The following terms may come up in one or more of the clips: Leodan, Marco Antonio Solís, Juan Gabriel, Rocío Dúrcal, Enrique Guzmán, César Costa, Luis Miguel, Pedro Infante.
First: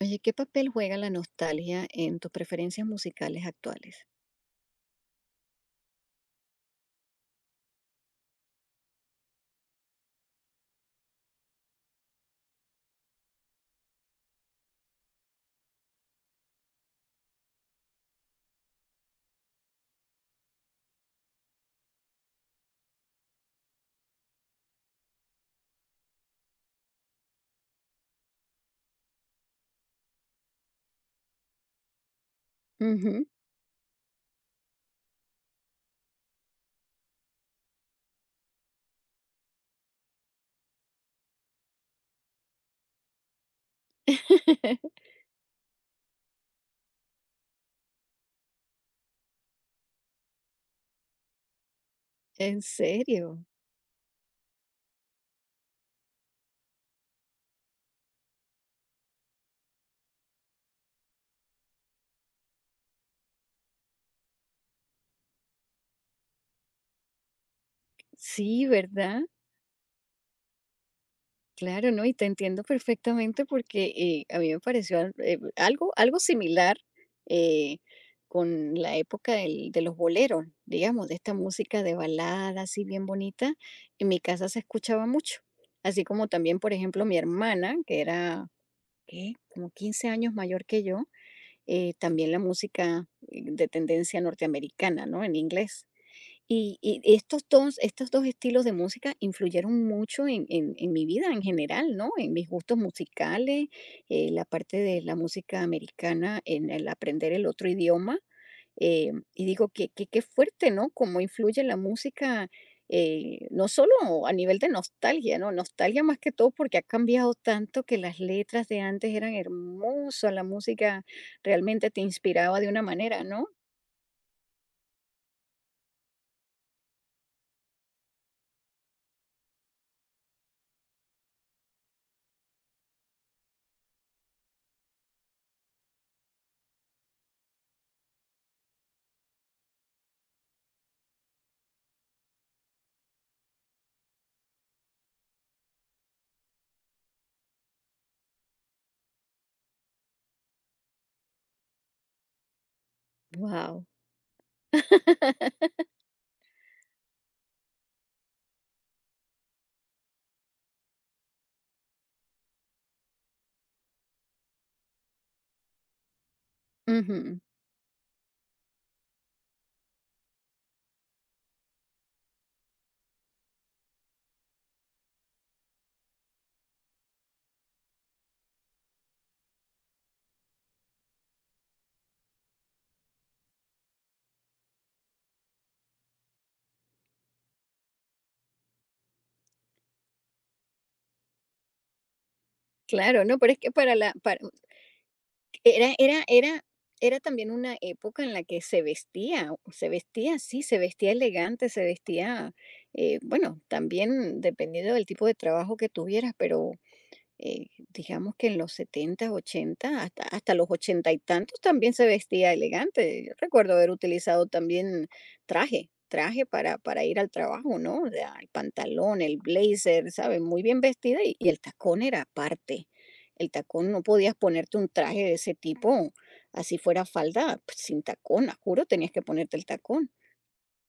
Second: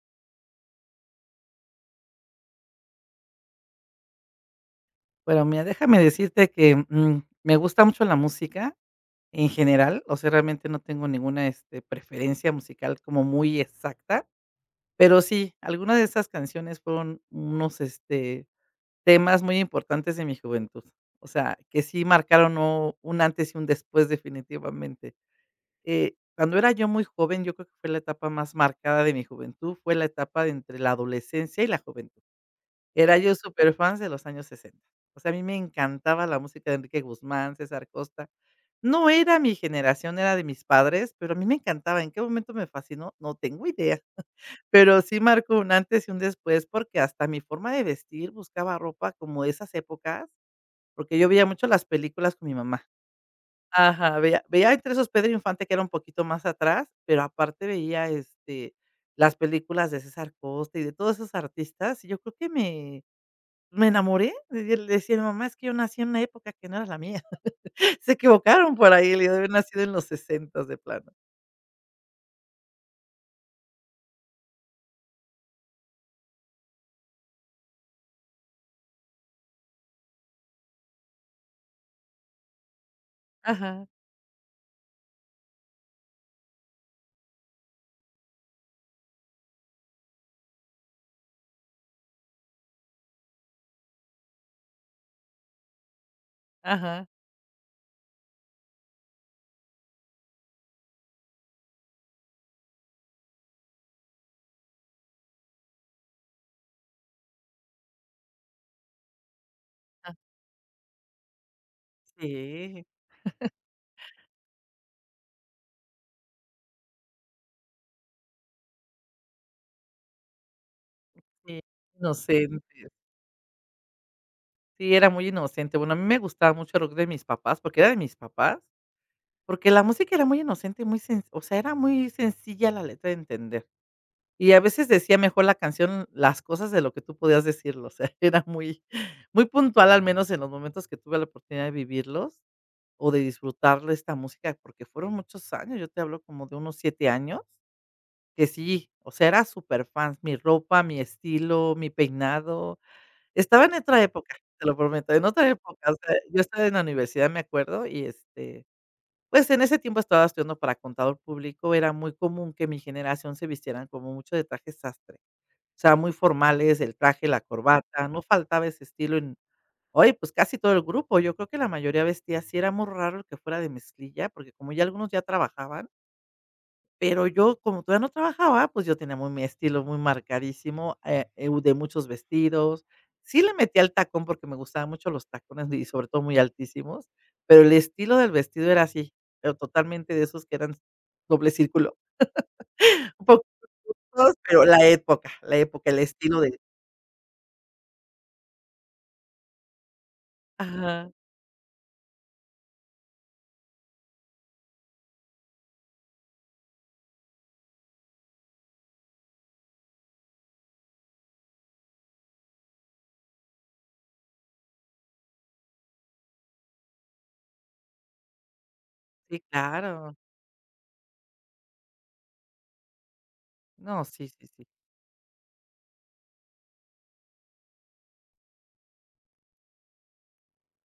Oye, ¿qué papel juega la nostalgia en tus preferencias musicales actuales? Bueno, mira, déjame decirte que, me gusta mucho la música en general, o sea, realmente no tengo ninguna, preferencia musical como muy exacta, pero sí, algunas de esas canciones fueron unos, temas muy importantes de mi juventud. O sea, que sí marcaron o un antes y un después definitivamente. Cuando era yo muy joven, yo creo que fue la etapa más marcada de mi juventud, fue la etapa de entre la adolescencia y la juventud. Era Ujú. yo superfans de los años 60. O sea, a mí me encantaba la música de Enrique Guzmán, César Costa. No era mi generación, era de mis padres, pero a mí me encantaba. ¿En qué momento me fascinó? No tengo idea, pero sí marcó un antes y un después, porque hasta mi forma de vestir buscaba ropa como de esas épocas, porque yo veía mucho las películas con mi ¿En mamá. serio? Ajá, veía entre esos Pedro Infante, que era un poquito más atrás, pero aparte veía, las películas de César Costa y de todos esos artistas, y yo creo que me enamoré, y él le decía a mi mamá: "Es que yo nací en una época que no era la mía". Se Sí, equivocaron por ahí, le ¿verdad? digo, haber nacido en los 60 de plano. Claro, ¿no? Y te entiendo perfectamente porque a mí me pareció algo, algo similar eh, con la época de los boleros, digamos, de esta música de balada así bien bonita. Ajá, En mi casa se escuchaba mucho. Así como también, por ejemplo, mi hermana, que era, ¿qué? Como 15 años mayor que yo. También la música de tendencia norteamericana, ¿no? En inglés. Y ajá, estos dos estilos de música influyeron mucho en mi vida en general, ¿no? En mis gustos musicales, la parte de la música americana, en el aprender el otro idioma. Y digo que ah. qué fuerte, ¿no? Cómo influye la música, Sí, no solo a nivel de nostalgia, ¿no? Nostalgia más que todo porque ha cambiado tanto que las letras de antes eran hermosas, la música sí, realmente te inspiraba de una inocente. manera, ¿no? Sí, era muy inocente. Bueno, a mí me gustaba mucho el rock de mis papás, porque era de mis papás, porque la música era muy inocente y muy sen o sea, era muy sencilla la letra de entender. Y a veces decía mejor la canción las cosas de lo que tú podías decirlo, o sea, era muy muy puntual, al menos en los momentos que tuve la oportunidad de vivirlos. O de disfrutar esta música, porque fueron muchos años, yo te hablo como de unos 7 años, que sí, o sea, era superfans, mi ropa, mi estilo, mi peinado, estaba en Wow. otra época, te lo prometo, en otra época, o sea, yo estaba en la universidad, me acuerdo, y, pues, en ese tiempo estaba estudiando para contador público, era muy común que mi generación se vistieran como mucho de traje sastre, o sea, muy formales, el traje, Ujú. la corbata, no faltaba ese estilo. Oye, pues casi todo el grupo, yo creo que la mayoría vestía así, era muy raro el que fuera de mezclilla, porque como ya algunos ya trabajaban, pero yo como todavía no trabajaba, pues yo tenía muy mi estilo muy marcadísimo, de muchos vestidos. Sí le metía el tacón porque me gustaban mucho los tacones y sobre todo muy altísimos, pero el estilo del vestido era así, pero totalmente de esos que eran doble círculo, Claro, un no, poco, pero es que para la todos, para pero la época, Era el era estilo de era era también una época en la que se vestía así, se ajá, vestía elegante, se vestía, bueno, también dependiendo del tipo de trabajo que tuvieras, pero eh, digamos que en los 70 80 hasta los ochenta y tantos también se vestía elegante. Yo recuerdo haber utilizado también traje para ir al trabajo, ¿no? O sea, el pantalón, el sí, blazer, claro. ¿sabes? Muy bien vestida y el tacón era aparte. El tacón no No, sí, podías sí, sí. ponerte un traje de ese tipo, así fuera falda, pues, sin tacón, a juro, tenías que ponerte el tacón.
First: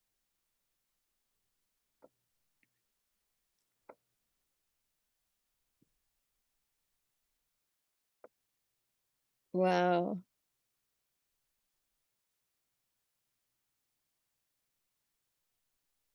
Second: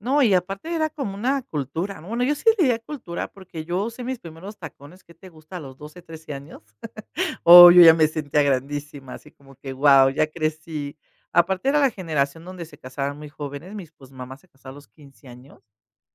No, y aparte era como una cultura, ¿no? Bueno, yo sí le diría cultura porque yo usé mis primeros tacones, ¿qué te gusta? A los 12 13 años. Oh, yo ya me sentía grandísima, así como que, wow, Wow, ya crecí. Aparte era la generación donde se casaban muy jóvenes, mis pues mamás se casaban a los 15 años.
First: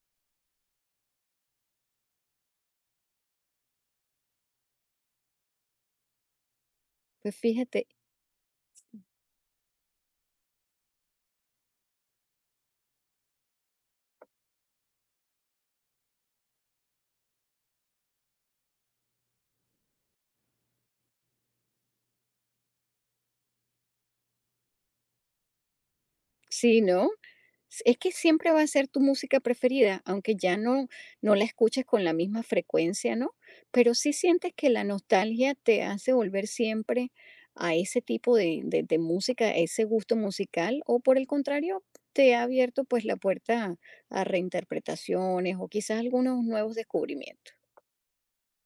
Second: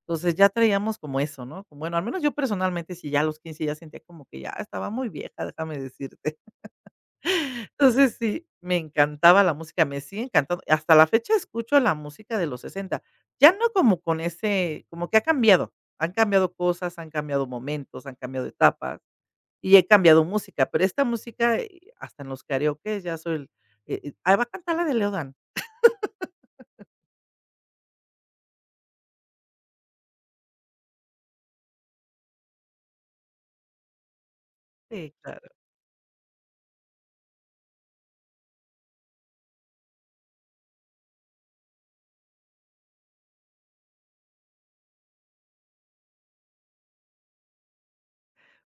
Entonces ya traíamos como eso, ¿no? Como, bueno, al menos yo personalmente sí ya a los 15 ya sentía como que ya estaba muy vieja, déjame decirte. pues fíjate, Entonces, sí, me encantaba la música, me sigue encantando. Hasta la fecha escucho la música de los 60. Ya no como con ese, como que ha cambiado. Han cambiado cosas, han cambiado momentos, han cambiado etapas y he cambiado música, pero esta música, hasta en los karaokes ya soy el va a cantar la de Leodan. sí, ¿no? Es que siempre va a ser tu música preferida, aunque ya no, no la escuches con la misma frecuencia, ¿no? Pero sí sientes que la Sí, claro. nostalgia te hace volver siempre a ese tipo de música, a ese gusto musical, o por el contrario, te ha abierto pues la puerta a reinterpretaciones o quizás algunos nuevos descubrimientos.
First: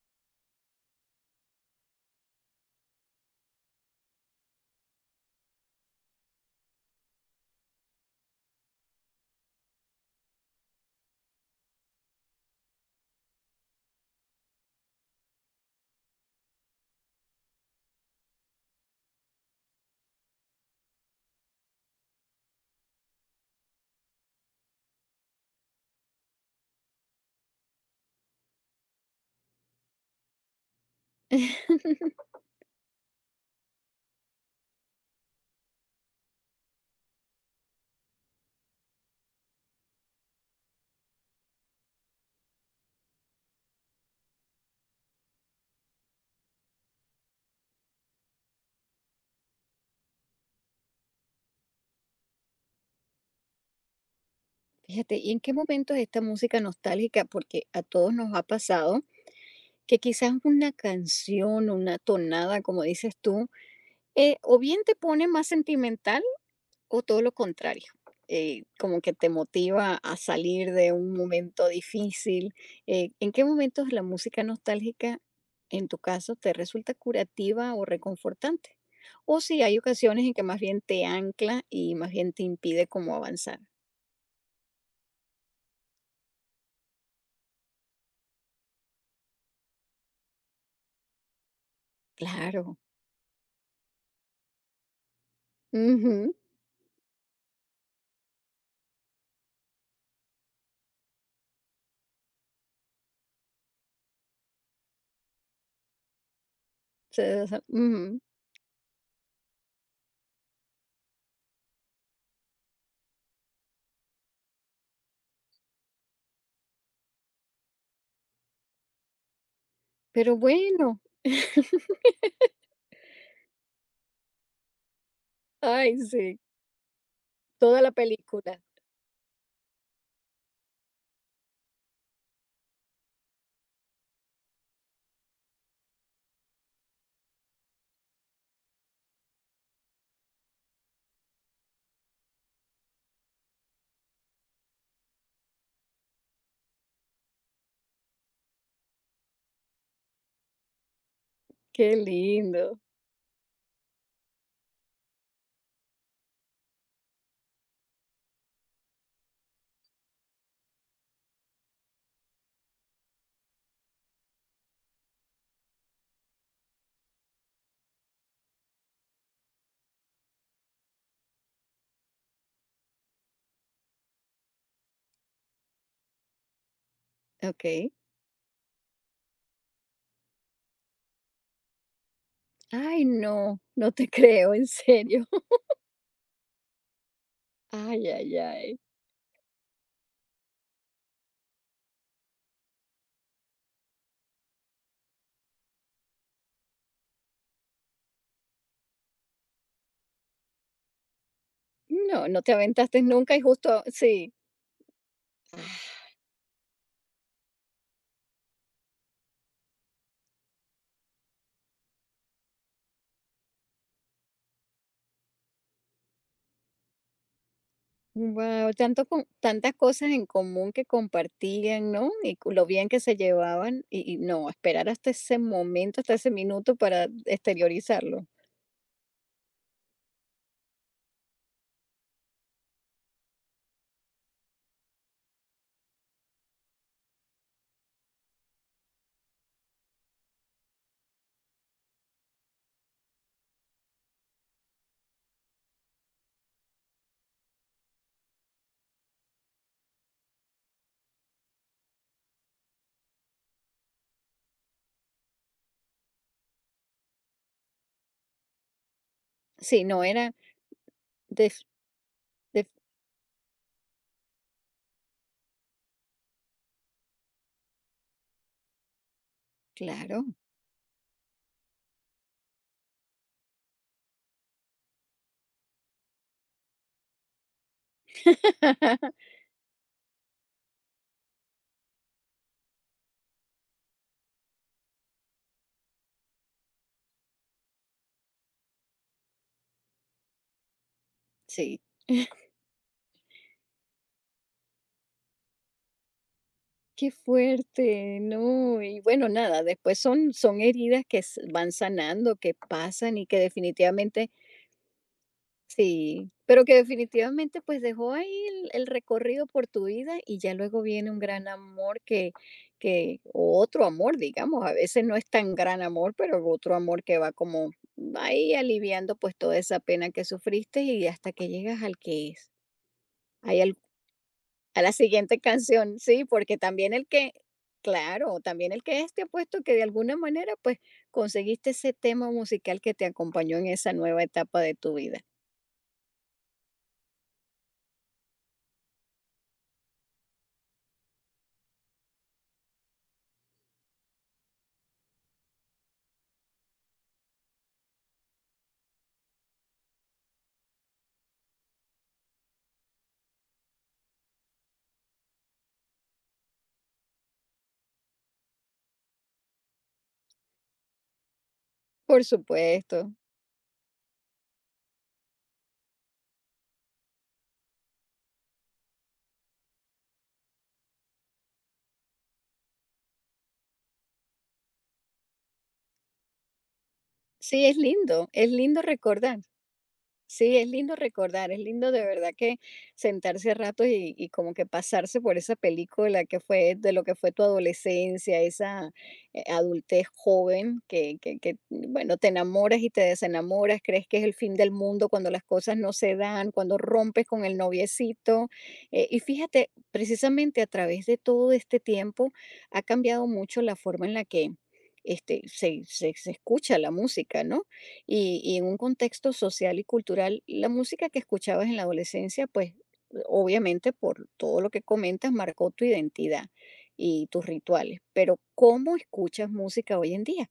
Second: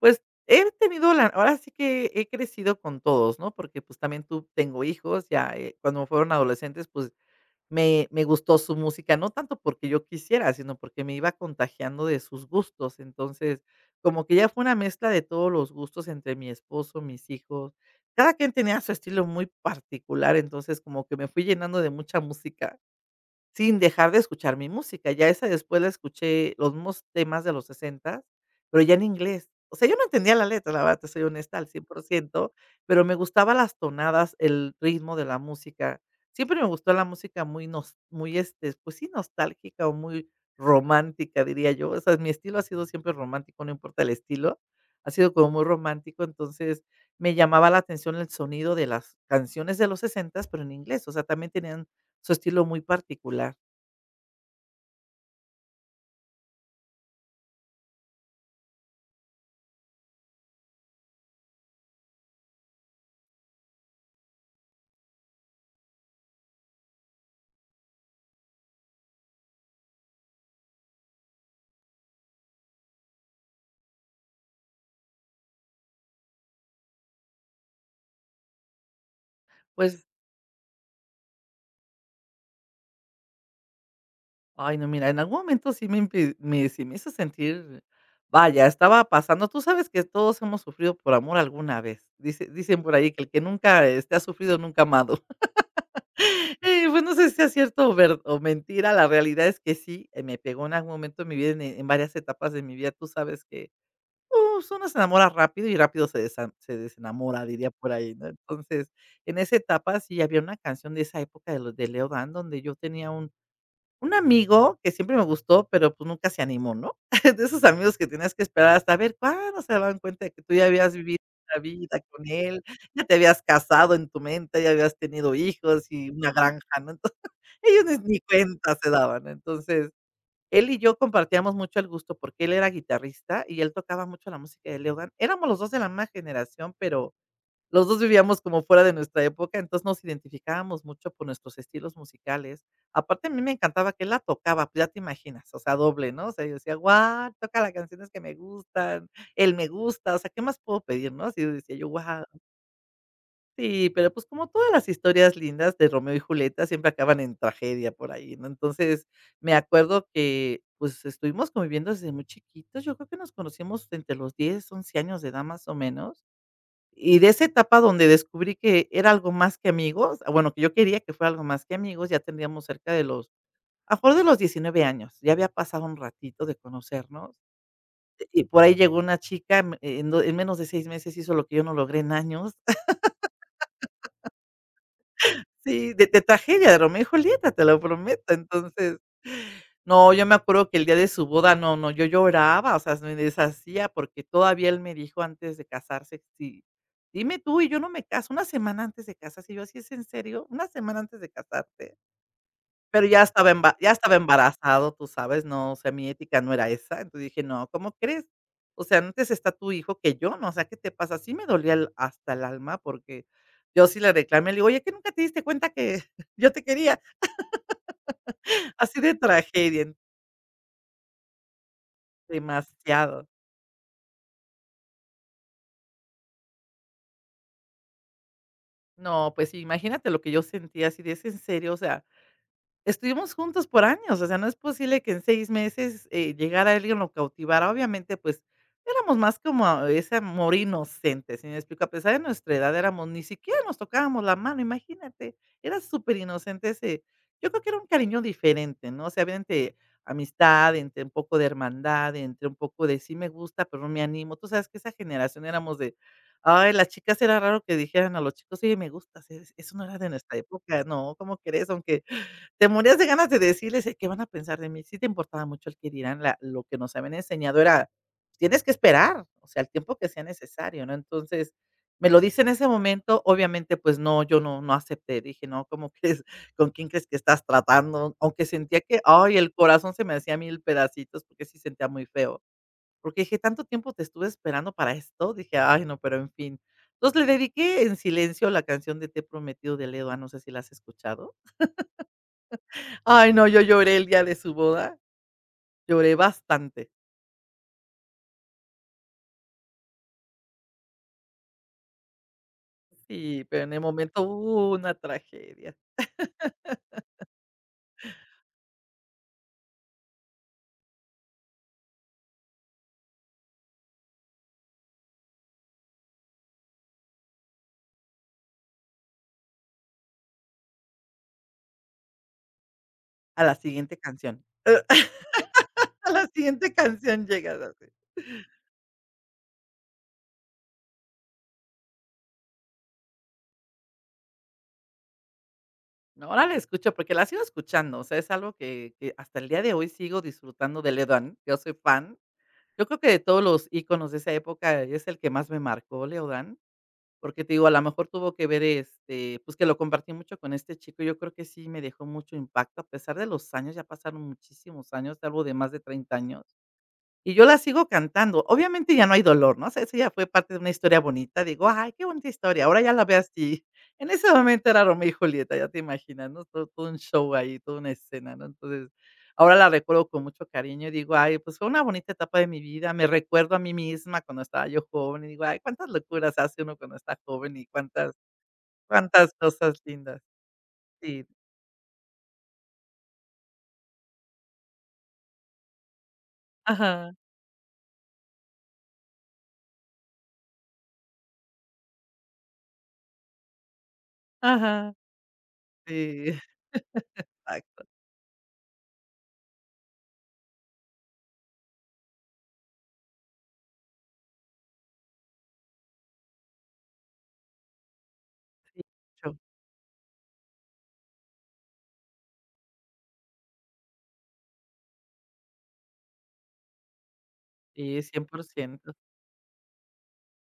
Pues, he tenido la ahora sí que he crecido con todos, ¿no? Porque, pues, también tú tengo hijos, ya, cuando fueron adolescentes, pues, me gustó su música, no tanto porque yo quisiera, sino porque me iba contagiando de sus gustos. Entonces, como que ya fue una mezcla de todos los gustos entre mi esposo, mis hijos. Cada quien tenía su estilo muy particular, entonces como que me fui llenando de mucha música. Sin dejar de escuchar mi música, ya esa después la escuché, los mismos temas de los 60 pero ya en inglés. O sea, yo no entendía la letra, la verdad, te soy honesta, al 100%, pero me gustaba las tonadas, el ritmo de la música. Siempre me gustó la música muy nos muy, pues sí, nostálgica o muy romántica, diría yo. O sea, mi estilo ha sido siempre romántico, no importa el estilo, ha sido como muy romántico, entonces me llamaba la atención el sonido de las canciones de los 60, pero en inglés. O sea, también tenían su estilo muy particular. Fíjate, ¿y en qué momentos esta música nostálgica, porque a todos nos ha pasado, que quizás una canción, una tonada, como dices tú, o bien te pone más sentimental o todo lo contrario, como que te motiva a salir de un momento difícil. ¿En qué momentos la música nostálgica, en tu caso, te resulta curativa o reconfortante? O si hay Pues, ocasiones en que más bien te ancla y más bien te impide como avanzar. ay, no, mira, en algún momento sí me hizo sentir, vaya, estaba pasando. Tú sabes que todos hemos sufrido por amor alguna vez. Dice Claro. dicen por ahí que el que nunca, ha sufrido, nunca ha amado. Ujú. Pues, no sé si sea cierto o ver o mentira, la realidad es que sí, me pegó en algún momento de mi vida, en varias etapas de mi vida, tú sabes que, pues, uno se enamora rápido y rápido se desenamora, diría por ahí, Ujú. ¿no? Entonces, en esa etapa sí había una canción de esa época de los de Leo Dan, donde yo tenía un amigo que siempre me gustó, pero, pues, nunca se animó, ¿no? De esos amigos que tenías que esperar hasta ver cuándo se daban cuenta de Pero que tú ya habías bueno, vivido la vida con él, ya te habías casado en tu mente, ya habías tenido hijos ay, y una sí, granja, ¿no? Entonces, toda ellos la ni película. cuenta se daban. Entonces, él y yo compartíamos mucho el gusto porque él era guitarrista y él tocaba mucho la música de Leogan. Éramos los 2 de la misma generación, pero los 2 vivíamos como fuera de nuestra época, entonces nos identificábamos mucho por nuestros estilos musicales. Aparte, a mí me encantaba que él la tocaba, pues ya te imaginas, o sea, doble, ¿no? O sea, yo decía: "Guau, toca las canciones que me gustan, él me gusta, o sea, ¿qué más puedo pedir?", ¿no? Así decía yo: Qué "Guau". lindo. Sí, pero, pues, como todas las historias lindas de Romeo y Julieta siempre acaban en tragedia por ahí, ¿no? Entonces, me acuerdo que, pues, estuvimos conviviendo desde muy chiquitos. Yo creo que nos conocimos entre los 10, 11 años de edad, más o menos. Y de esa etapa donde descubrí que era algo más que amigos, ah, bueno, que yo quería que fuera algo más que amigos, ya tendríamos cerca de los, a lo mejor de los 19 años, ya había pasado un ratito de conocernos. Ok. Y por ahí llegó una chica, en menos de 6 meses hizo lo que yo no logré en años. Ay, no, no te creo, en serio. Sí, de tragedia, de Romeo y Julieta, te lo Ay, prometo. ay, ay. Entonces, no, yo me acuerdo que el día de su boda, no, no, yo lloraba, o sea, me deshacía porque todavía él me dijo antes de casarse, sí, dime tú y yo no me caso, una semana antes de casarse, y yo, ¿así es en serio? ¿Una semana antes de casarte? No, no te aventaste Pero nunca y justo ya estaba sí. embarazado, tú sabes, no, o sea, mi ética no era esa. Entonces dije: "No, ¿cómo crees? O sea, antes está tu hijo que yo, ¿no? O sea, ¿qué te pasa?". Sí me dolía el hasta el alma porque yo sí le reclamé, le digo: "Oye, ¿que nunca te diste cuenta que yo te quería?". Wow, Así tanto de con tantas tragedia, cosas en común que compartían, ¿no? Y cu lo bien que se demasiado. llevaban y no, esperar hasta ese momento, hasta ese minuto para exteriorizarlo. No, pues sí, imagínate lo que yo sentía así de: "¿Es en serio?". O sea, estuvimos juntos por años, o sea, no es posible que en 6 meses, llegara alguien, lo cautivara. Obviamente, pues, éramos más como ese amor inocente, ¿sí me explico? A pesar de nuestra edad éramos ni siquiera nos tocábamos la mano, imagínate, era superinocente ese. Yo creo que era un cariño diferente, ¿no? O sea, había entre amistad, entre un poco de hermandad, entre un poco de sí me gusta, pero no me animo. Tú sabes que esa generación éramos de, ay, las chicas era raro que dijeran a los chicos: "Oye, me gusta, eso Sí, no era no de era nuestra época, no, ¿cómo de def crees?". Aunque te morías de ganas de decirles: ¿qué van a pensar de mí?". Sí te importaba mucho el que dirán, la lo que nos habían enseñado era: "Tienes que esperar, o sea, el tiempo que sea claro. necesario", ¿no? Entonces, me lo dice en ese momento, obviamente, pues no, yo no acepté, dije: "No, ¿cómo crees? ¿Con quién crees que estás tratando?". Aunque sentía que, ay, el corazón se me hacía mil pedacitos, porque sí sentía muy feo, porque dije: "Tanto tiempo te estuve esperando para esto", dije: "Ay, no", pero en fin. Entonces, le dediqué en silencio la canción de Te he prometido de Ledo A, no sé si la has escuchado. Sí. Ay, no, yo lloré el día de su boda, lloré bastante. Qué fuerte, no. Y bueno, nada, después son heridas que s van sanando, que pasan y que Sí, pero en el momento, definitivamente. Una tragedia. Sí, pero que definitivamente, pues, dejó ahí el recorrido por tu vida y ya luego viene un gran amor que o otro amor, digamos, a veces no es tan gran amor, pero otro amor que va como ahí aliviando, pues, toda esa pena que sufriste y hasta que llegas al que es. A la Ahí al siguiente canción, a la siguiente canción, a sí, la porque siguiente también el canción que llegas así. claro, también el que es, te ha puesto que de alguna manera, pues, conseguiste ese tema musical que te acompañó en esa nueva etapa de tu vida. No, ahora la escucho porque la sigo escuchando, o sea, es algo que hasta el día de hoy sigo disfrutando de Leodan, yo soy fan. Yo creo que de todos los íconos de esa época es el que más me marcó, Leodan. Porque te digo, a lo mejor tuvo que ver, este, pues, que lo compartí mucho con este chico, yo creo que sí me dejó mucho impacto, a pesar de los años, ya pasaron muchísimos años, algo de más de 30 años. Y yo la sigo cantando. Obviamente ya no hay dolor, ¿no? O sea, eso ya fue parte de una historia bonita. Digo: "Ay, qué Por bonita historia". Ahora ya la supuesto. veo así. En ese momento era Romeo y Julieta, ya te imaginas, ¿no? Todo un show ahí, toda una escena, ¿no? Entonces, ahora la recuerdo con mucho cariño y digo: "Ay, pues fue una bonita etapa de mi vida". Me recuerdo a mí misma cuando estaba yo joven y digo: "Ay, cuántas locuras hace uno cuando está joven y Sí, cuántas es lindo cuántas recordar. cosas lindas". Sí, es lindo Sí. recordar, es lindo de verdad que sentarse a ratos y como que pasarse por esa película que fue de lo Ajá, que fue tu adolescencia, esa adultez joven que, bueno, te enamoras y te desenamoras, crees que es el fin del ajá. mundo cuando las cosas no se Sí, dan, cuando rompes con el exacto. noviecito. Y fíjate, precisamente a través de todo este tiempo ha cambiado mucho la forma en la que este, se escucha la música, ¿no? Y en un Sí, contexto mucho. social y cultural, la música que escuchabas en la adolescencia, pues obviamente por todo lo que comentas, marcó tu identidad y tus rituales. Sí, cien Pero por ciento ¿cómo escuchas música hoy en día?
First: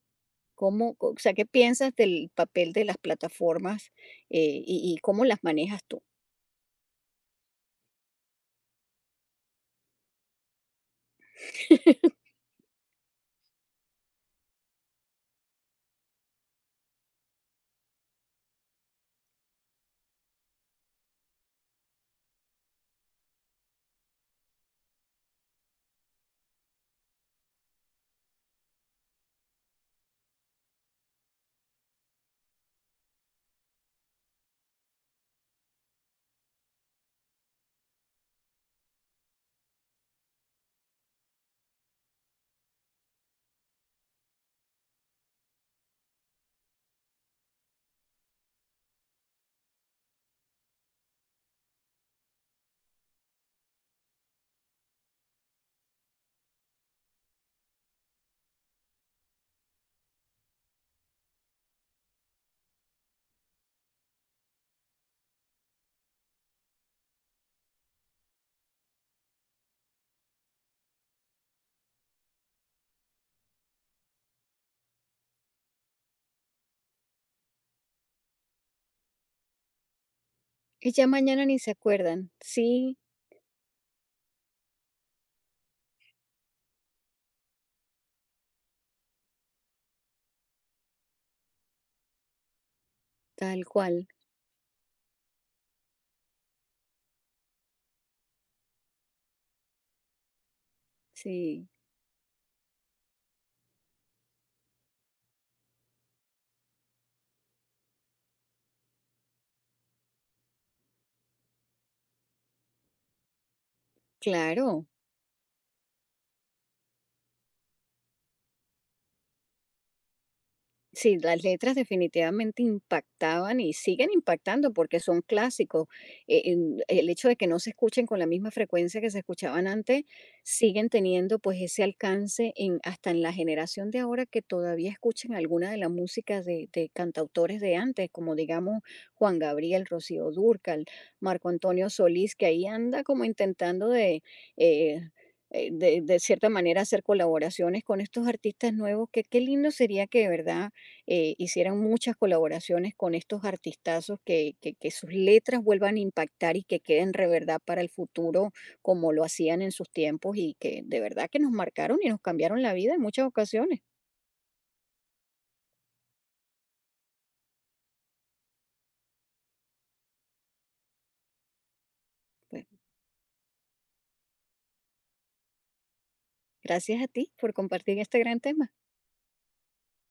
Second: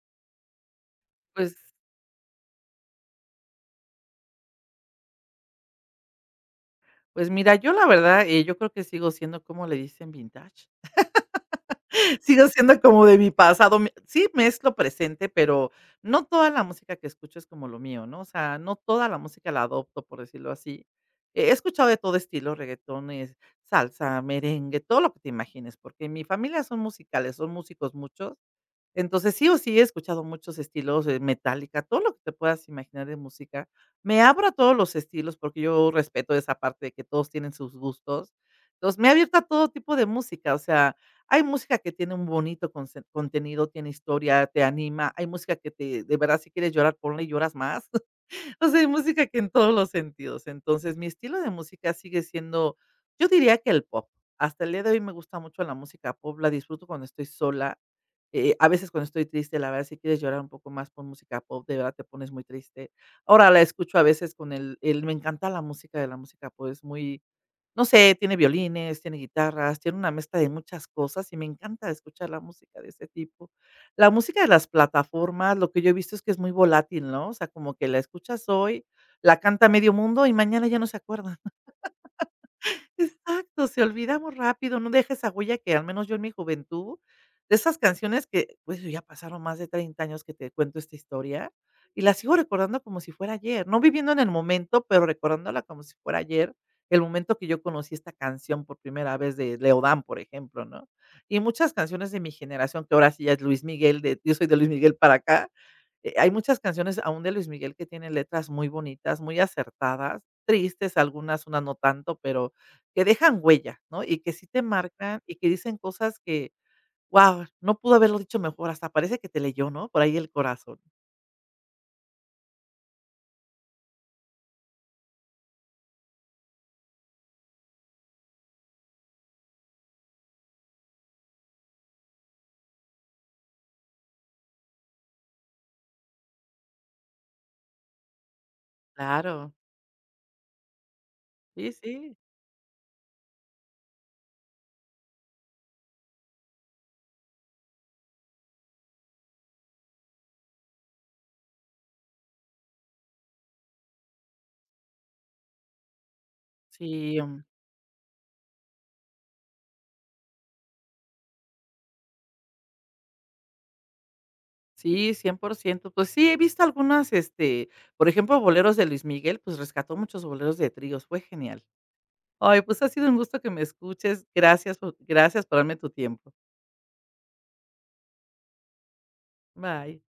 ¿Cómo, o sea, qué Pues piensas del papel de las plataformas y cómo las manejas tú? Pues mira, yo la verdad, yo creo que sigo siendo, ¿cómo le dicen? Vintage. Sigo siendo como de mi pasado. Me sí, mezclo presente, pero no toda la música que escucho es como lo mío, ¿no? O sea, no toda la música la adopto, por decirlo así. He escuchado de todo estilo, reggaetones, salsa, merengue, todo lo que te imagines, porque en mi familia son musicales, son músicos muchos, entonces, sí o sí he escuchado muchos estilos, Metallica, todo lo que te puedas imaginar de música. Me abro a todos los estilos, porque yo respeto esa parte de que todos tienen sus gustos. Entonces, me he abierto a todo tipo de música, o sea, hay música que tiene un bonito contenido, tiene historia, te anima, hay música que te, de verdad, si quieres llorar, ponle y lloras más. O sea, hay música que en todos los sentidos. Entonces, mi estilo de música sigue siendo, yo diría que el pop. Hasta el día de hoy me gusta mucho la música pop, la disfruto cuando estoy sola. A veces cuando estoy triste, la verdad, si quieres llorar un poco más por música pop, de verdad te pones muy triste. Ahora la escucho a veces con me encanta la música de la música pop, es muy, no sé, tiene violines, tiene guitarras, tiene una mezcla de muchas cosas y me encanta escuchar la música de ese tipo. La música de las plataformas, lo que yo he visto es que es muy volátil, ¿no? O sea, como que la escuchas hoy, la canta medio mundo y mañana ya no Y se ya acuerda. mañana ni se acuerdan. Sí, Exacto, se olvidamos rápido, no deja esa huella que al menos yo en mi juventud, de esas canciones que, pues, ya pasaron más de 30 años que te cuento esta historia, y la sigo recordando como si fuera tal ayer, no cual. viviendo en el momento, pero recordándola como si fuera ayer, el momento que yo conocí esta canción por primera vez de Leodán, por ejemplo, ¿no? Y Sí, muchas canciones de mi generación, que ahora sí ya es Luis Miguel, de yo soy de Luis Miguel para acá, hay muchas canciones aún de Luis Miguel que tienen letras muy bonitas, muy acertadas, tristes algunas, unas no tanto, pero que dejan huella, ¿no? Y que sí te claro. marcan y que dicen cosas que, guau, no pudo haberlo dicho mejor, hasta parece que te leyó, ¿no? Por ahí el corazón. Sí, las letras definitivamente impactaban y siguen impactando porque son clásicos. El hecho de que no se escuchen con la misma frecuencia que se escuchaban antes, siguen teniendo pues ese alcance en, hasta en la generación de ahora que todavía escuchan alguna de la música de cantautores de antes, como digamos Juan Claro, Gabriel, Rocío Dúrcal, Marco sí, Antonio sí, Solís, que ahí anda como intentando eh, de cierta manera hacer colaboraciones con estos artistas nuevos, que qué lindo sería que de verdad hicieran muchas colaboraciones con estos artistazos, que sus letras vuelvan a impactar y que queden sí, de mm, verdad para el futuro como lo hacían en sus tiempos y que de verdad que nos marcaron y nos cambiaron la vida en muchas ocasiones. sí, 100%. Pues sí, he visto algunas, este, por ejemplo, boleros de Luis Miguel, pues rescató muchos boleros de tríos, fue genial. Ay, Pues, pues ha sido un gusto que me escuches. Gracias por darme tu tiempo. gracias a ti por compartir este gran tema. Bye.